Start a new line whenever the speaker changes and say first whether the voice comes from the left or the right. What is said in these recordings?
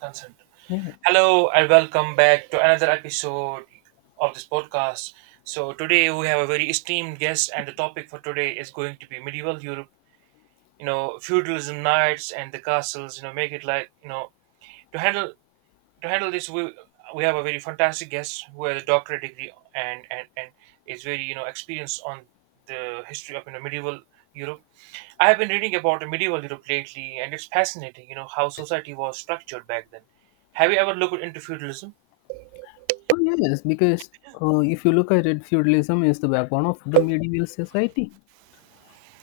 right: Consent.
left: Yeah.
right: Hello and welcome back to another episode of this podcast. So today we have a very esteemed guest, and the topic for today is going to be medieval Europe. You know, feudalism, knights, and the castles. You know, make it like to handle to handle this. We have a very fantastic guest who has a doctorate degree and is very experienced on the history of medieval Europe. I have been reading about medieval Europe lately, and it's fascinating, you know, how society was structured back then. Have you ever looked into feudalism?
left: Oh, yes, because if you look at it, feudalism is the backbone of the medieval society.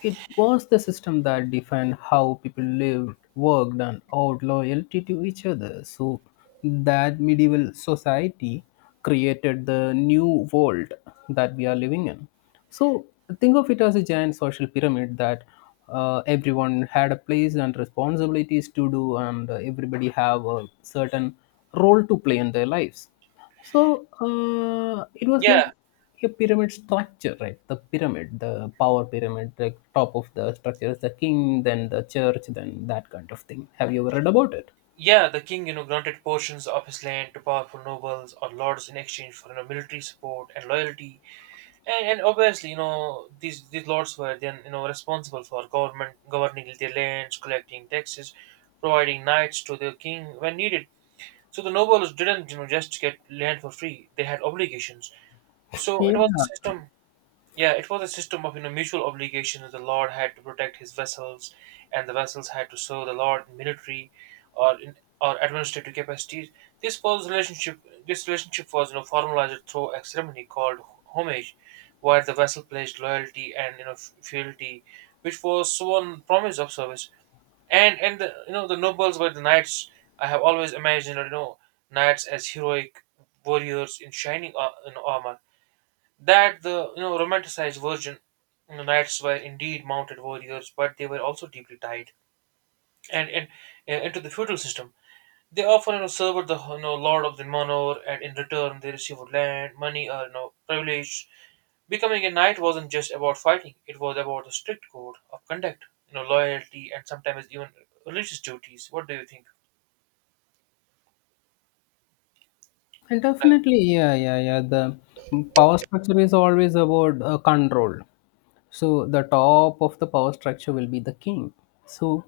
left: It was the system that defined how people lived, worked, and owed loyalty to each other. So, that medieval society created the new world that we are living in. So, think of it as a giant social pyramid that everyone had a place and responsibilities to do, and everybody have a certain role to play in their lives. So, it was
right: Yeah,
left: like a pyramid structure, right? The pyramid, the power pyramid, like top of the structure is the king, then the church, then that kind of thing. Have you ever read about it?
right: yeah, the king, you know, granted portions of his land to powerful nobles or lords in exchange for, you know, military support and loyalty. And obviously, you know, these lords were then, you know, responsible for government governing their lands, collecting taxes, providing knights to their king when needed. So the nobles didn't, you know, just get land for free; they had obligations. So it
left: Yeah,
right: was a system. Yeah, it was a system of mutual obligation that the lord had to protect his vessels, and the vessels had to serve the lord in military or in or administrative capacities. This was relationship. This relationship was formalized through a ceremony called homage, where the vessel pledged loyalty and fealty, which was sworn promise of service. And the, the nobles were the knights. I have always imagined knights as heroic warriors in in armor, that the romanticized version. You know, knights were indeed mounted warriors, but they were also deeply tied and into the feudal system. They often, you know, served the, you know, lord of the manor, and in return they received land, money, or, you know, privilege. Becoming a knight wasn't just about fighting; it was about a strict code of conduct, you know, loyalty, and sometimes even religious duties. What do you think?
left: and definitely, yeah, yeah, yeah. The power structure is always about control. So the top of the power structure will be the king. So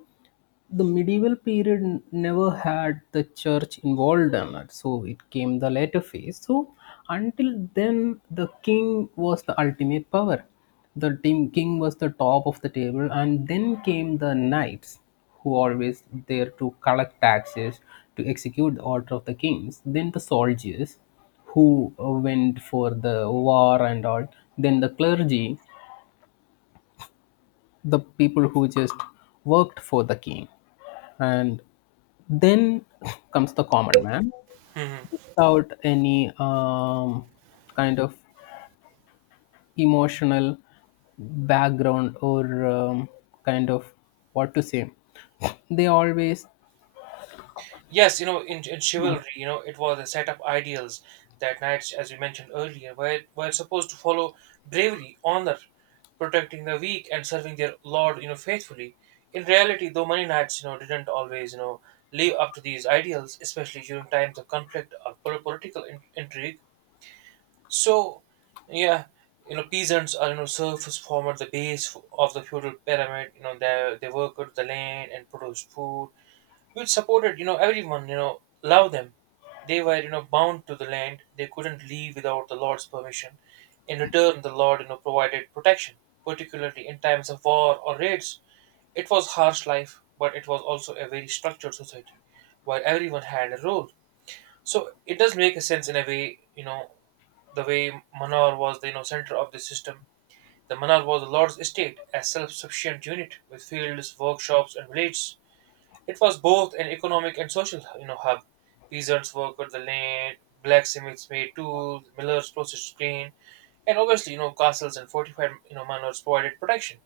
left: the medieval period never had the church involved in it, so it came the later phase. So until then the king was the ultimate power. The team king was the top of the table, and then came the knights, who always there to collect taxes, to execute the order of the kings, then the soldiers, who went for the war and all, then the clergy, the people who just worked for the king. And then comes the common man
right: Mhm.
left: without any kind of emotional background or kind of what to say. They always,
right: Yes, you know, in
left: yeah,
right: chivalry, you know, it was a set of ideals that knights, as we mentioned earlier, were supposed to follow: bravery, honor, protecting the weak, and serving their lord, you know, faithfully. In reality, though, many knights, you know, didn't always, you know, live up to these ideals, especially during times of conflict or political intrigue. So, yeah, you know, peasants are, you know, serfs formed the of the feudal pyramid. You know, they worked the land and produced food which supported, you know, everyone, you know, love them. They were, you know, bound to the land; they couldn't leave without the lord's permission. In return, the lord, you know, provided protection, particularly in times of war or raids. It was harsh life, but it was also a very structured society where everyone had a role. So it does make a sense in a way, you know, the way manar was the, you know, center of the system. The manar was the lord's estate, a self-sufficient unit with fields, workshops, and villages. It was both an economic and social, you know, hub. Peasants worked the land, blacksmiths made tools, millers processed grain, and obviously, you know, castles and fortified, you know, manors provided protection,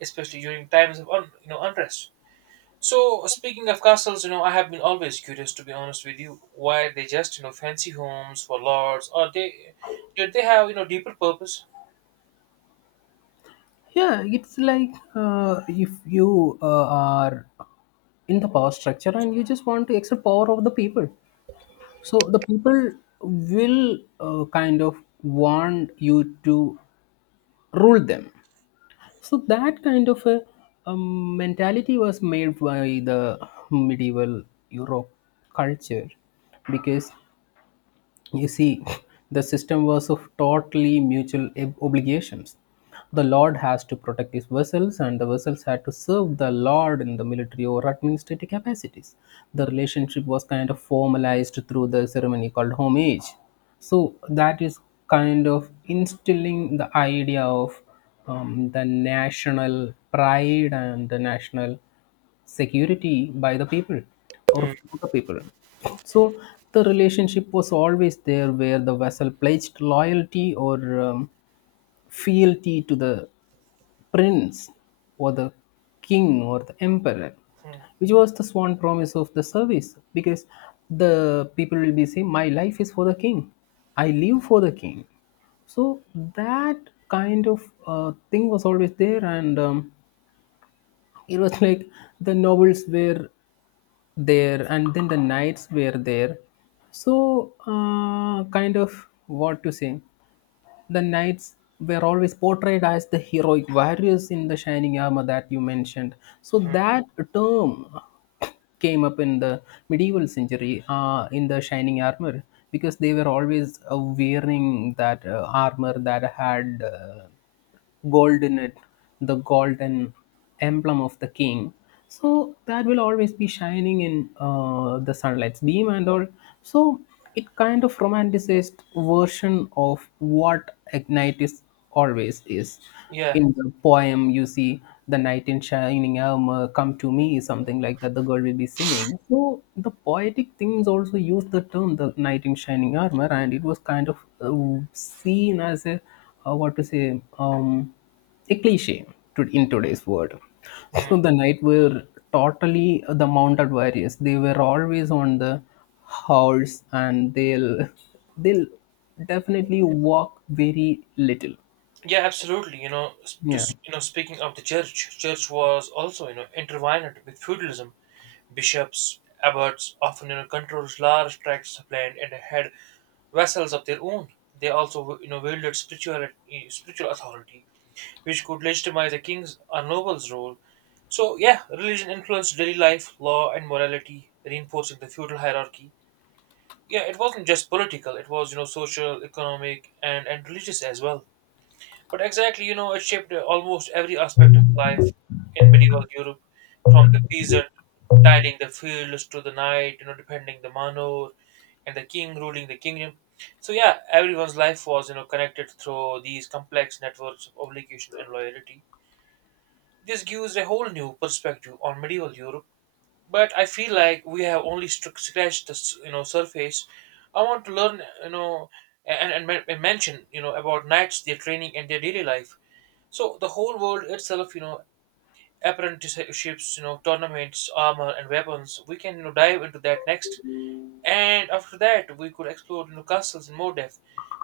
right: especially during times of, you know, unrest. So, speaking of castles, you know, I have been always curious, to be honest with you, why they just, you know, fancy homes for lords, or they did they have, you know, deeper purpose?
left: yeah, it's like if you are in the power structure and you just want to exert power over the people. So the people will kind of want you to rule them. So that kind of a mentality was made by the medieval Europe culture, because you see, the system was of totally mutual obligations. The Lord has to protect his vessels, and the vessels had to serve the Lord in the military or administrative capacities. The relationship was kind of formalized through the ceremony called homage. So, that is kind of instilling the idea of the national pride and the national security by the people or
right: Hmm,
left: for the people. So the relationship was always there where the vessel pledged loyalty or fealty to the prince or the king or the emperor,
right: hmm,
left: which was the sworn promise of the service, because the people will be saying, My life is for the king, I live for the king. So that kind of thing was always there, and it was like the novels were there and then the knights were there, so kind of what to say, the knights were always portrayed as the heroic warriors in the shining armor that you mentioned. So
right: hmm.
left: that term came up in the medieval century in the shining armor, because they were always wearing that armor that had gold in it, the golden emblem of the king. So that will always be shining in the sunlight's beam and all. So it kind of romanticized version of what Ignitis always is.
right: Yeah.
left: In the poem, you see the knight in shining armor, come to me, something like that, the girl will be saying. So the poetic things also use the term the knight in shining armor, and it was kind of seen as a what to say, a cliche to, in today's world.
right: Hmm.
left: So the knight were totally the mounted warriors. They were always on the horse, and they'll definitely walk very little.
right: Yeah, absolutely. You know,
left: Yeah.
right: you know, speaking of the church, church was also, you know, intertwined with feudalism. Bishops, abbots often, you know, controlled large tracts of land and had vassals of their own. They also, you know, wielded spiritual spiritual authority, which could legitimize a king's or noble's role. So yeah, religion influenced daily life, law, and morality, reinforcing the feudal hierarchy. Yeah, it wasn't just political; it was, you know, social, economic, and religious as well. But exactly, you know, it shaped almost every aspect of life in medieval Europe, from the peasant tilling the fields to the knight, you know, defending the manor, and the king ruling the kingdom. So yeah, everyone's life was, you know, connected through these complex networks of obligation and loyalty. This gives a whole new perspective on medieval Europe. But I feel like we have only scratched the, you know, surface. I want to learn, you know, and mention, you know, about knights, their training, and their daily life. So the whole world itself, you know, apprenticeships, you know, tournaments, armor, and weapons. We can, you know, dive into that next, and after that, we could explore, you know, castles in more depth,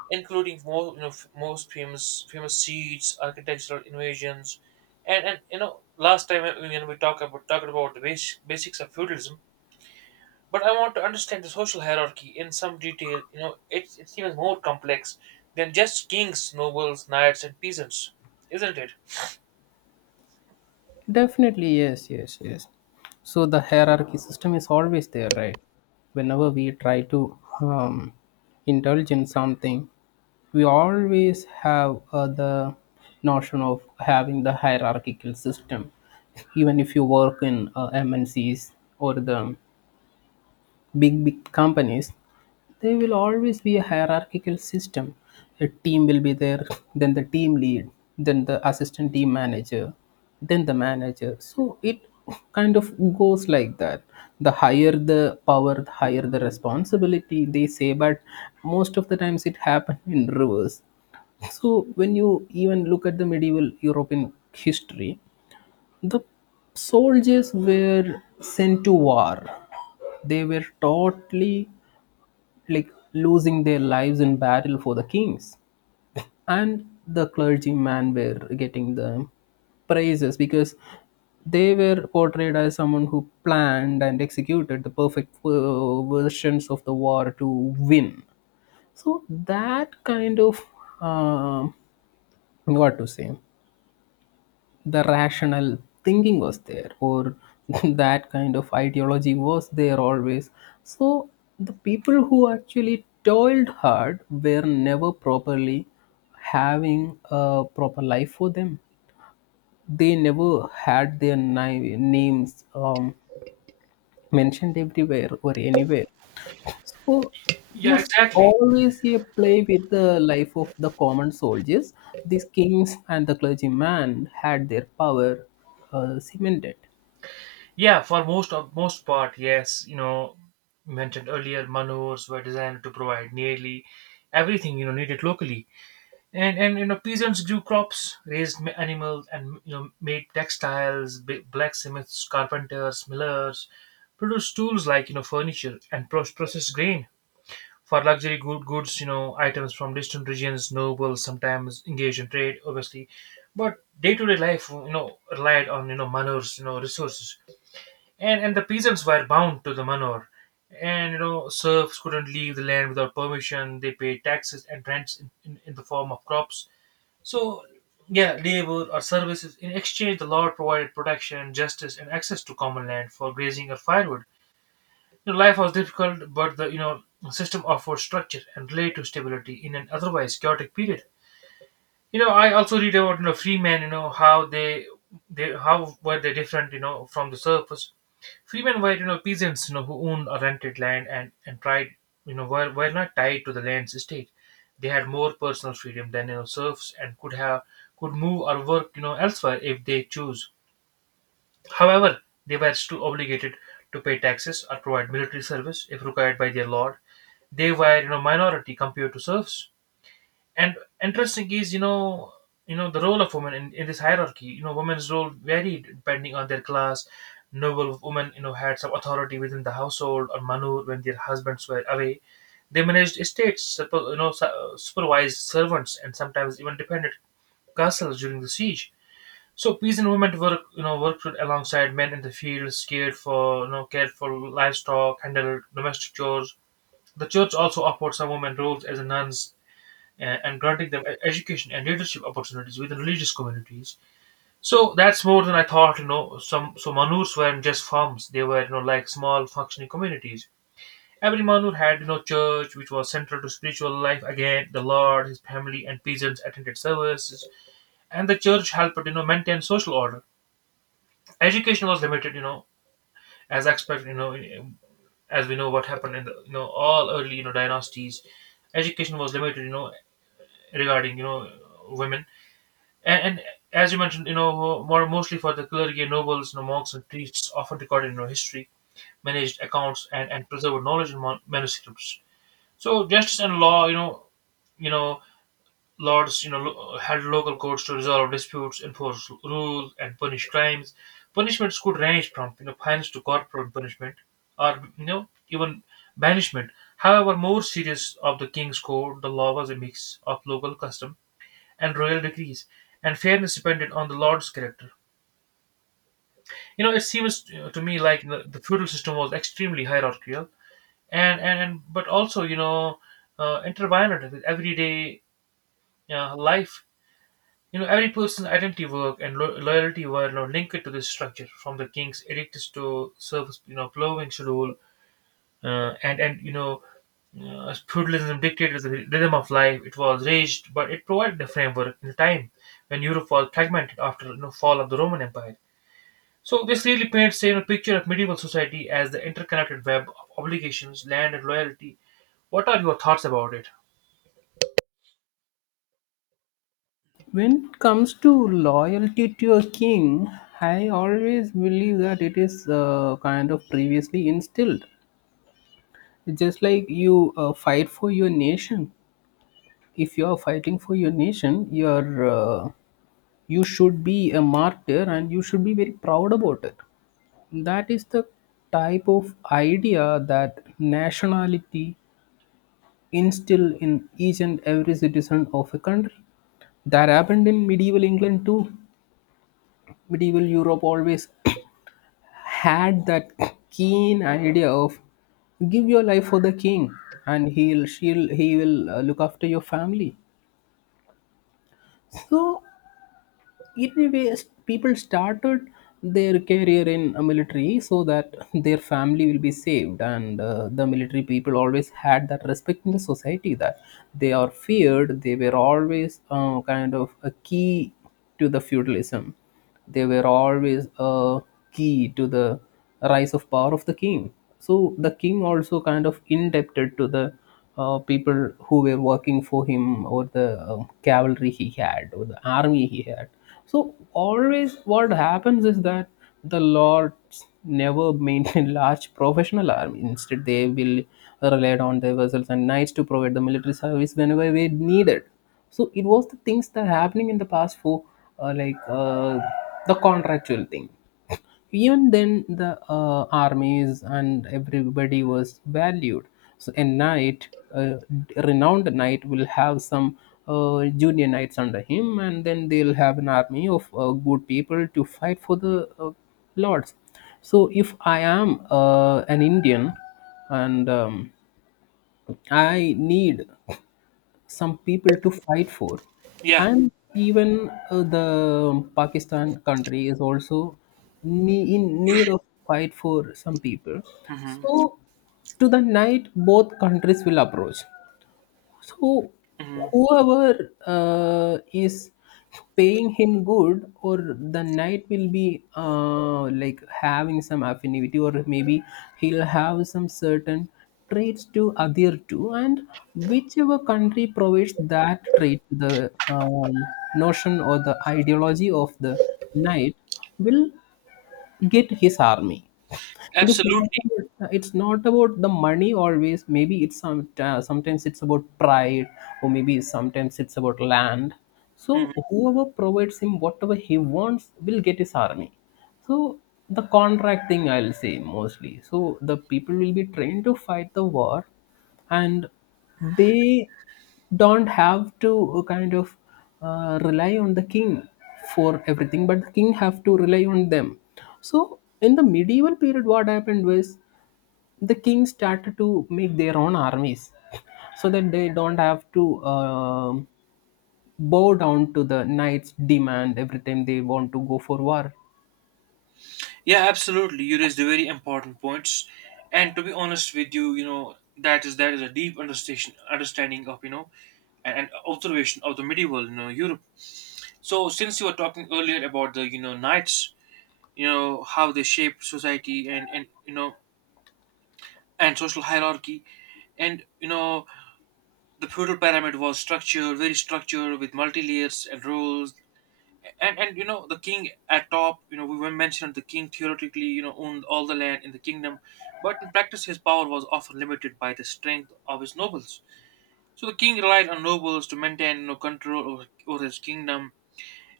right: including more, you know, most famous seats, architectural invasions, and you know, last time, you know, we talked about the basics of feudalism. But I want to understand the social hierarchy in some detail. You know, it's even more complex than just kings, nobles, knights, and peasants, isn't it?
left: Definitely, yes, yes, yes. So the hierarchy system is always there, right? Whenever we try to um, indulge in something, we always have the notion of having the hierarchical system. Even if you work in MNCs or the big big companies, there will always be a hierarchical system. A team will be there, then the team lead, then the assistant team manager, then the manager, so it kind of goes like that. The higher the power, the higher the responsibility, they say, but most of the times it happens in reverse. So when you even look at the medieval European history, the soldiers were sent to war. They were totally like losing their lives in battle for the kings, and the clergymen were getting the praises because they were portrayed as someone who planned and executed the perfect versions of the war to win. So that kind of um what to say, the rational thinking was there, or that kind of ideology was there always. So the people who actually toiled hard were never properly having a proper life for them. They never had their names mentioned everywhere or anywhere. So it
right: Yeah,
left: was
right: exactly.
left: always a play with the life of the common soldiers. These kings and the clergyman had their power cemented.
right: Yeah, for most of most part, yes. You know, mentioned earlier, manors were designed to provide nearly everything, you know, needed locally, and you know, peasants grew crops, raised animals, and, you know, made textiles. Blacksmiths, carpenters, millers produced tools like, you know, furniture, and processed grain. For goods, you know, items from distant regions, nobles sometimes engaged in trade, obviously, but day-to-day life, you know, relied on, you know, manors, you know, resources, and the peasants were bound to the manor, and, you know, serfs couldn't leave the land without permission. They paid taxes and rents in the form of crops. So yeah, labor or services. In exchange, the Lord provided protection, justice, and access to common land for grazing or firewood. You know, life was difficult, but the, you know, system offered structure and led to stability in an otherwise chaotic period. You know, I also read about, you know, freemen. You know, how they how were they different? You know, from the surface. Freemen were, you know, peasants, you know, who owned or rented land, and tried, you know, were not tied to the land's estate. They had more personal freedom than, you know, serfs, and could move or work, you know, elsewhere if they choose. However, they were still obligated to pay taxes or provide military service if required by their lord. They were, you know, minority compared to serfs. And interesting is, you know, the role of women in this hierarchy. You know, women's role varied depending on their class. Noble women, you know, had some authority within the household or manur when their husbands were away. They managed estates, you know, supervised servants, and sometimes even defended castles during the siege. So peasant you know, worked alongside men in the fields, cared for, you know, cared for livestock, handled domestic chores. The church also offered some women roles as nuns, and granting them education and leadership opportunities within religious communities. So that's more than I thought. You know, some so manurs weren't just farms; they were, you know, like small functioning communities. Every manur had, you know, church, which was central to spiritual life. Again, the Lord, His family, and peasants attended services, and the church helped, you know, maintain social order. Education was limited, you know, as expected, you know, as we know what happened in the, you know, all early, you know, dynasties. Education was limited, you know, regarding, you know, women, and as you mentioned, you know, more mostly for the clergy and nobles. You know, monks and priests often recorded, you know, history, managed accounts, and preserved knowledge in manuscripts. So justice and law, you know, you know, Lords, you know, had local courts to resolve disputes, enforce rules, and punish crimes. Punishments could range from, you know, fines to corporal punishment, or, you know, even banishment. However, more serious of the king's court, the law was a mix of local custom and royal decrees, and fairness depended on the lord's character. You know, it seems to me like the feudal system was extremely hierarchical, and but also, you know, intertwined with everyday life. You know, every person's identity, work, and loyalty were, you know, linked to this structure, from the king's edicts to service, you know, plowing schedule, and you know, feudalism dictated the rhythm of life. It was raged, but it provided a framework in a time when Europe was fragmented after, you know, fall of the Roman Empire. So this really paints a picture of medieval society as the interconnected web of obligations, land, and loyalty. What are your thoughts about it?
left: When it comes to loyalty to a king, I always believe that it is kind of previously instilled. Just like you fight for your nation, if you are fighting for your nation, you are you should be a martyr and you should be very proud about it. That is the type of idea that nationality instilled in each and every citizen of a country. That happened in medieval England too. Medieval Europe always had that keen idea of give your life for the king, and he will look after your family. So anyway people started their career in a military so that their family will be saved, and the military people always had that respect in the society, that they are feared. They were always kind of a key to the feudalism. They were always a key to the rise of power of the king. So the king also kind of indebted to the people who were working for him, or the cavalry he had, or the army he had. So always what happens is that the lords never maintain large professional army, instead they will relied on their vessels and knights to provide the military service whenever they needed. So it was the things that happening in the past for like the contractual thing. Even then, the armies and everybody was valued. So a renowned knight will have some junior knights under him, and then they'll have an army of good people to fight for the lords. So if I am an Indian, and I need some people to fight for,
right: Yeah.
left: and even the Pakistan country is also in need of fight for some people,
right: Hmm,
left: so to the night both countries will approach. So,
right: hmm.
left: whoever is paying him good, or the knight will be like having some affinity, or maybe he'll have some certain traits to adhere to, and whichever country provides that trait, the notion or the ideology of the knight will get his army. It is not
right: Absolutely.
left: about, it's not about the money always. Maybe it's some sometimes it's about pride, or maybe sometimes it's about land. So whoever provides him whatever he wants will get his army. So the contract thing I'll say mostly. So the people will be trained to fight the war, and they don't have to kind of rely on the king for everything, but the king have to rely on them. So in the medieval period what happened was, the king started to make their own armies so that they don't have to bow down to the knight's demand every time they want to go for war.
right: Yeah, absolutely. You raised the very important points, and to be honest with you, you know that is a deep understanding of and observation of the medieval Europe. So since you were talking earlier about the knights, how they shaped society and and social hierarchy, and the feudal pyramid was structured very structured with multi layers and rules, and the king at top, we were mentioned, the king theoretically owned all the land in the kingdom, but in practice his power was often limited by the strength of his nobles. So the king relied on nobles to maintain control over his kingdom,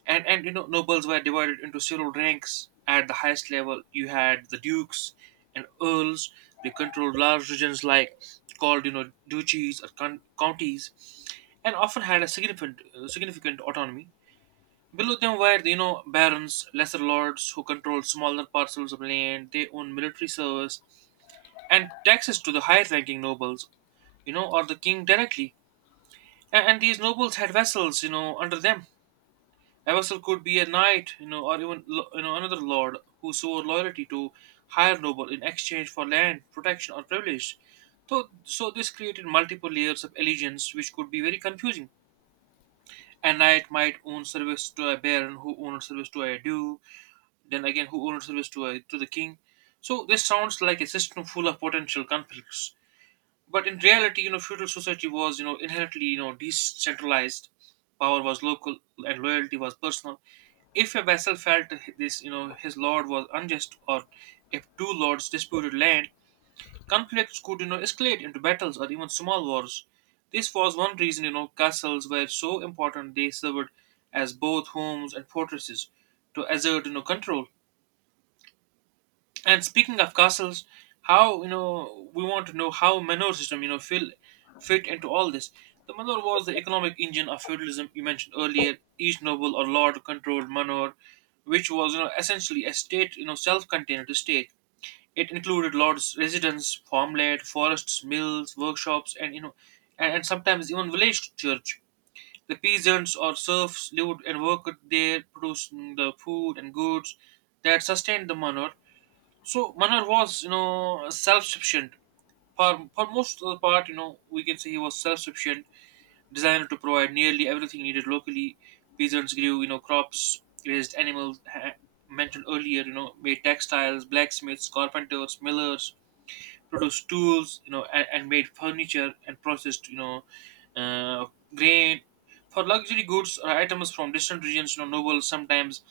right: and and nobles were divided into several ranks. At the highest level you had the dukes and earls. They controlled large regions like called, duchies or counties, and often had a significant autonomy. Below them were, barons, lesser lords who controlled smaller parcels of land. They owned military service and taxes to the higher ranking nobles, or the king directly. And these nobles had vassals, under them. A vassal could be a knight, or even another lord who swore loyalty to higher noble in exchange for land, protection, or privilege. So this created multiple layers of allegiance, which could be very confusing. A knight might own service to a baron who owned service to a duke. Then again, who owed service to to the king? So this sounds like a system full of potential conflicts. But in reality, feudal society was, inherently, decentralized. Power was local and loyalty was personal. If a vassal felt this, his lord was unjust, or if two lords disputed land, conflicts could, escalate into battles or even small wars. This was one reason, castles were so important. They served as both homes and fortresses to assert, control. And speaking of castles, how we want to know how manor system fill fit into all this. The manor was the economic engine of feudalism you mentioned earlier. Each noble or lord controlled manor, which was essentially a state you know self-contained estate. It included lords' residence, farmland, forests, mills, workshops, and you know, and sometimes even village church. The peasants or serfs lived and worked there, producing the food and goods that sustained the manor. So Manar was, self-sufficient. For most of the part, we can say he was self-sufficient, designed to provide nearly everything needed locally. Peasants grew, crops, raised animals, mentioned earlier, made textiles, blacksmiths, carpenters, millers, produced tools, and made furniture, and processed, uh, grain. For luxury goods or items from distant regions, nobles sometimes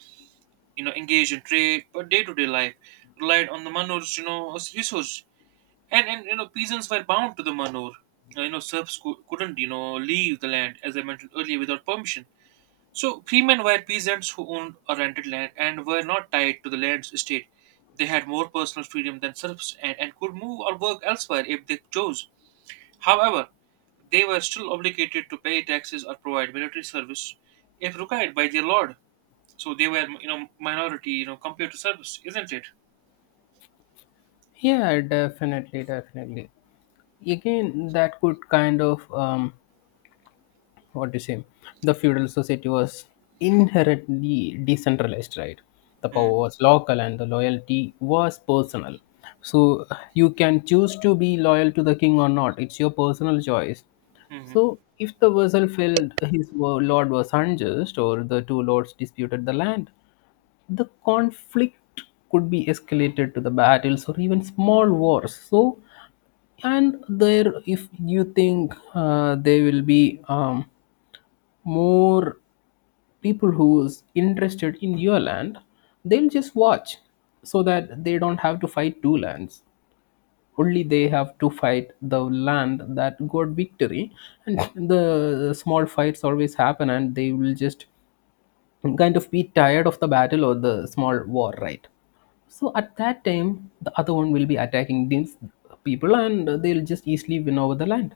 right: engaged in trade, but day-to-day life relied on the manur's, as resource. And and peasants were bound to the manur. Serfs couldn't, leave the land, as I mentioned earlier, without permission. So freemen were peasants who owned or rented land and were not tied to the land's estate. They had more personal freedom than serfs, and could move or work elsewhere if they chose. However, they were still obligated to pay taxes or provide military service if required by their lord. So they were, minority, compared to service, isn't it?
left: Yeah, definitely, definitely. Again, that could kind of what do you say, the feudal society was inherently decentralized, right? The power
right: Mm.
left: was local and the loyalty was personal. So you can choose to be loyal to the king or not, it's your personal choice.
right: Mhm.
left: So if the vassal felt his lord was unjust, or the two lords disputed the land, the conflict could be escalated to the battles or even small wars. So and there, if you think they will be more people who's interested in your land, they'll just watch, so that they don't have to fight two lands, only they have to fight the land that got victory. And the small fights always happen, and they will just kind of be tired of the battle or the small war, right? So at that time, the other one will be attacking these people, and they'll just easily win over the land.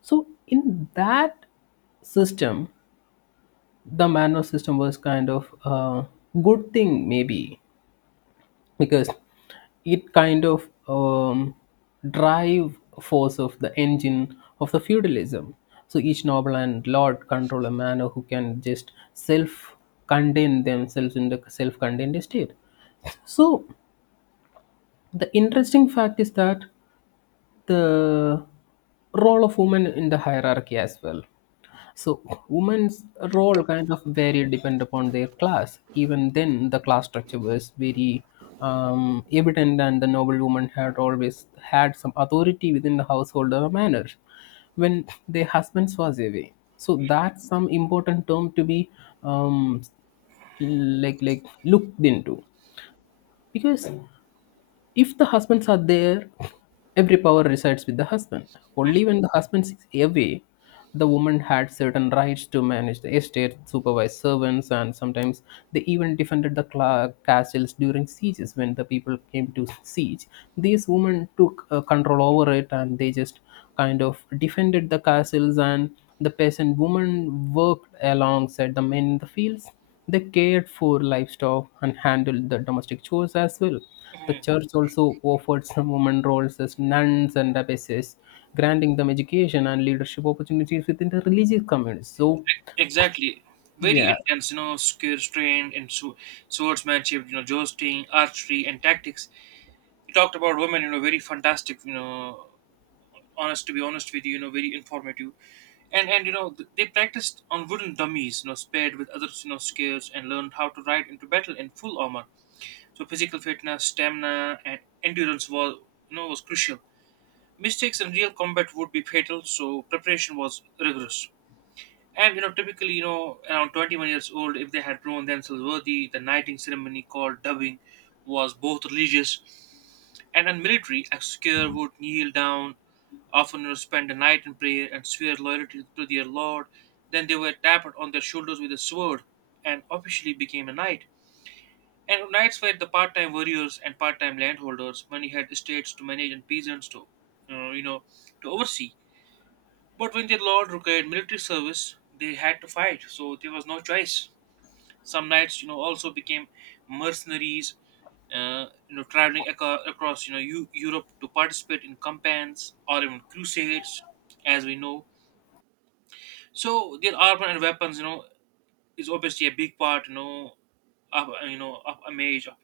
left: So in that system, the manual system was kind of a good thing maybe, because it kind of drive force of the engine of the feudalism. So each noble and lord control a manor, who can just self contain themselves in the self contained state. So the interesting fact is that the role of women in the hierarchy as well. So women's role kind of varied depend upon their class. Even then, the class structure was very evident, and the noble woman had always had some authority within the household or manner when their husbands was away. So that's some important term to be um, like looked into, because if the husbands are there, every power resides with the husband.
right: Mhm.
left: Only when the husband is away, the woman had certain rights to manage the estate, supervise servants, and sometimes they even defended the castles during sieges. When the people came to siege, these women took control over it, and they just kind of defended the castles. And the peasant woman worked alongside the men in the fields, they cared for livestock and handled the domestic chores as well. The church also offered some women roles as nuns and abbesses, granting them education and leadership opportunities within the religious communities. So,
right: Exactly. Very
left: yeah,
right: intense, skill, trained in swordsmanship, jousting, archery, and tactics. You talked about women, very fantastic, you know, honest to be honest with you, very informative. And they practiced on wooden dummies, paired with other, skills, and learned how to ride into battle in full armor. So physical fitness, stamina, and endurance was crucial. Mistakes in real combat would be fatal, so preparation was rigorous. And typically, around 21 years old, if they had proven themselves worthy, the knighting ceremony called dubbing was both religious and military. A secular would kneel down, often, spend the night in prayer and swear loyalty to their lord. Then they were tapped on their shoulders with a sword and officially became a knight. And knights were the part-time warriors and part-time landholders. Many had estates to manage and peasants to, you know you know, to oversee. But when their lord required military service, they had to fight, so there was no choice. Some knights, also became mercenaries, traveling across, Europe to participate in campaigns or even crusades, as we know. So their armor and weapons, is obviously a big part, of of a mage of,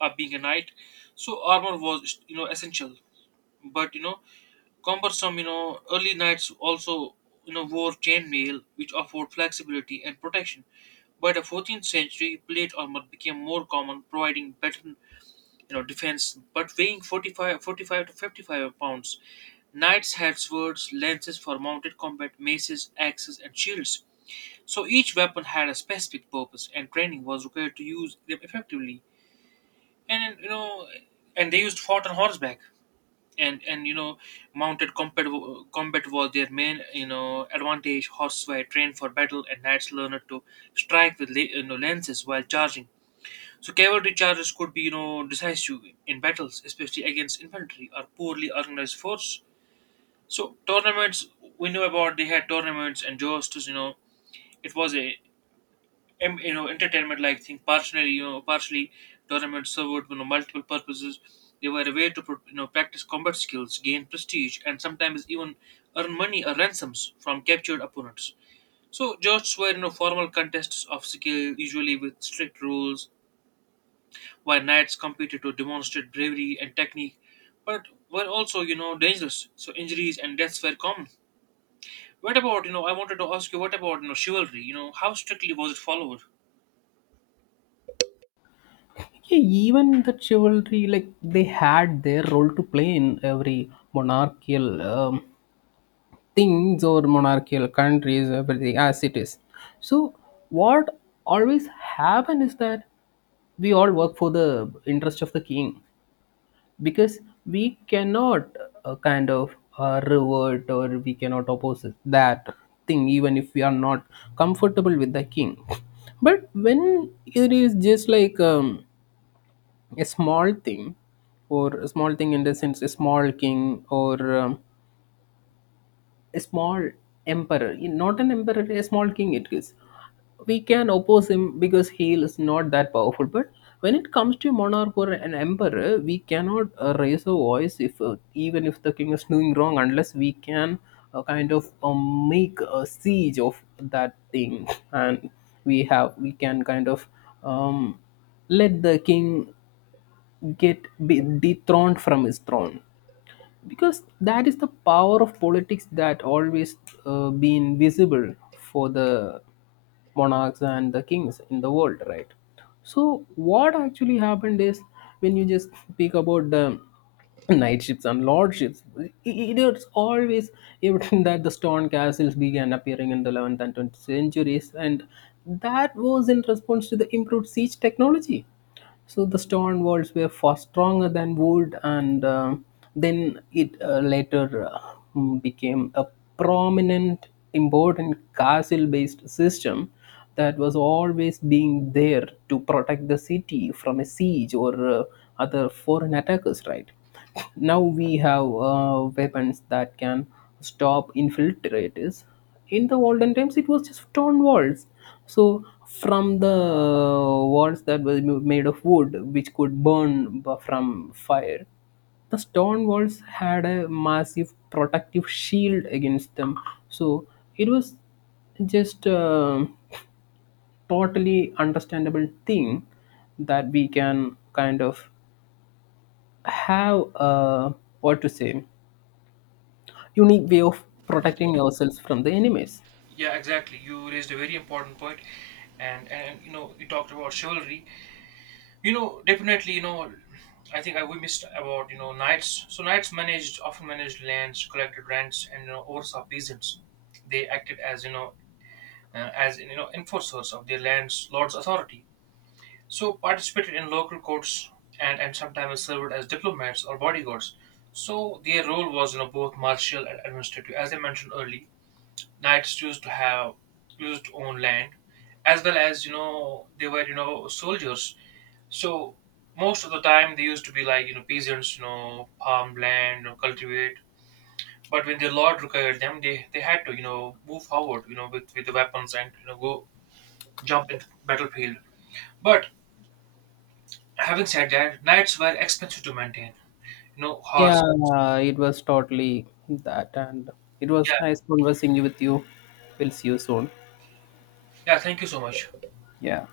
right: of being a knight. So armor was, essential. But, cumbersome, early nights also, wore chainmail, which offered flexibility and protection. By the 14th century, plate armor became more common, providing better, defense, but weighing 45, 45 to 55 pounds. Knights had swords, lances for mounted combat, maces, axes, and shields. So each weapon had a specific purpose, and training was required to use them effectively. And they used fought on horseback. And mounted combat combat was their main advantage. Horses were trained for battle, and knights learned to strike with lances while charging. So cavalry charges could be decisive in battles, especially against infantry or poorly organized force. So tournaments, we knew about. They had tournaments and jousts, it was a entertainment like thing. Partially tournaments served multiple purposes. They were a way to practice combat skills, gain prestige, and sometimes even earn money or ransoms from captured opponents. So jousts were formal contests of skill, usually with strict rules, while knights competed to demonstrate bravery and technique, but were also dangerous, so injuries and deaths were common. What about you know I wanted to ask you, what about chivalry, how strictly was it followed?
left: yeah, even the chivalry, like they had their role to play in every monarchical things or monarchical countries, everything as it is. So, what always happened is that we all work for the interest of the king, because we cannot kind of revert, or we cannot oppose that thing, even if we are not comfortable with the king. But when it is just like a small thing, or a small thing in the sense, a small king, or a small emperor, not an emperor, a small king it is. We can oppose him because he is not that powerful. But when it comes to monarch or an emperor, we cannot raise a voice if even if the king is doing wrong, unless we can kind of make a siege of that thing, and we can kind of um, let the king get be dethroned from his throne, because that is the power of politics that always been visible for the monarchs and the kings in the world, right? So what actually happened is, when you just speak about the knightships and lordships, it, it's always evident that the stone castles began appearing in the 11th and 20th centuries, and that was in response to the improved siege technology. So the stone walls were far stronger than wood, and then it later became a prominent, important castle-based system that was always being there to protect the city from a siege or other foreign attackers. Right now, we have weapons that can stop infiltrators. In the olden times it was just stone walls. So from the walls that were made of wood, which could burn from fire, the stone walls had a massive protective shield against them. So it was just a totally understandable thing, that we can kind of have a what to say unique way of protecting ourselves from the enemies.
right: Yeah, exactly. You raised a very important point, and you talked about chivalry. Definitely. I think we missed about knights. So knights managed often managed lands, collected rents, and oversaw peasants. They acted as, you know enforcers of their lands lords' authority. So participated in local courts, and sometimes served as diplomats or bodyguards. So their role was both martial and administrative. As I mentioned earlier, knights used to own land as well as, they were, soldiers. So most of the time they used to be like, peasants, farm land or cultivate. But when their lord required them, they had to, move forward, with the weapons, and go jump in the battlefield. But having said that, knights were expensive to maintain, horse.
left: Yeah, it was totally that, and it was
right: Yeah,
left: nice conversing with you. We'll see you soon.
right: yeah, thank you so much.
left: Yeah.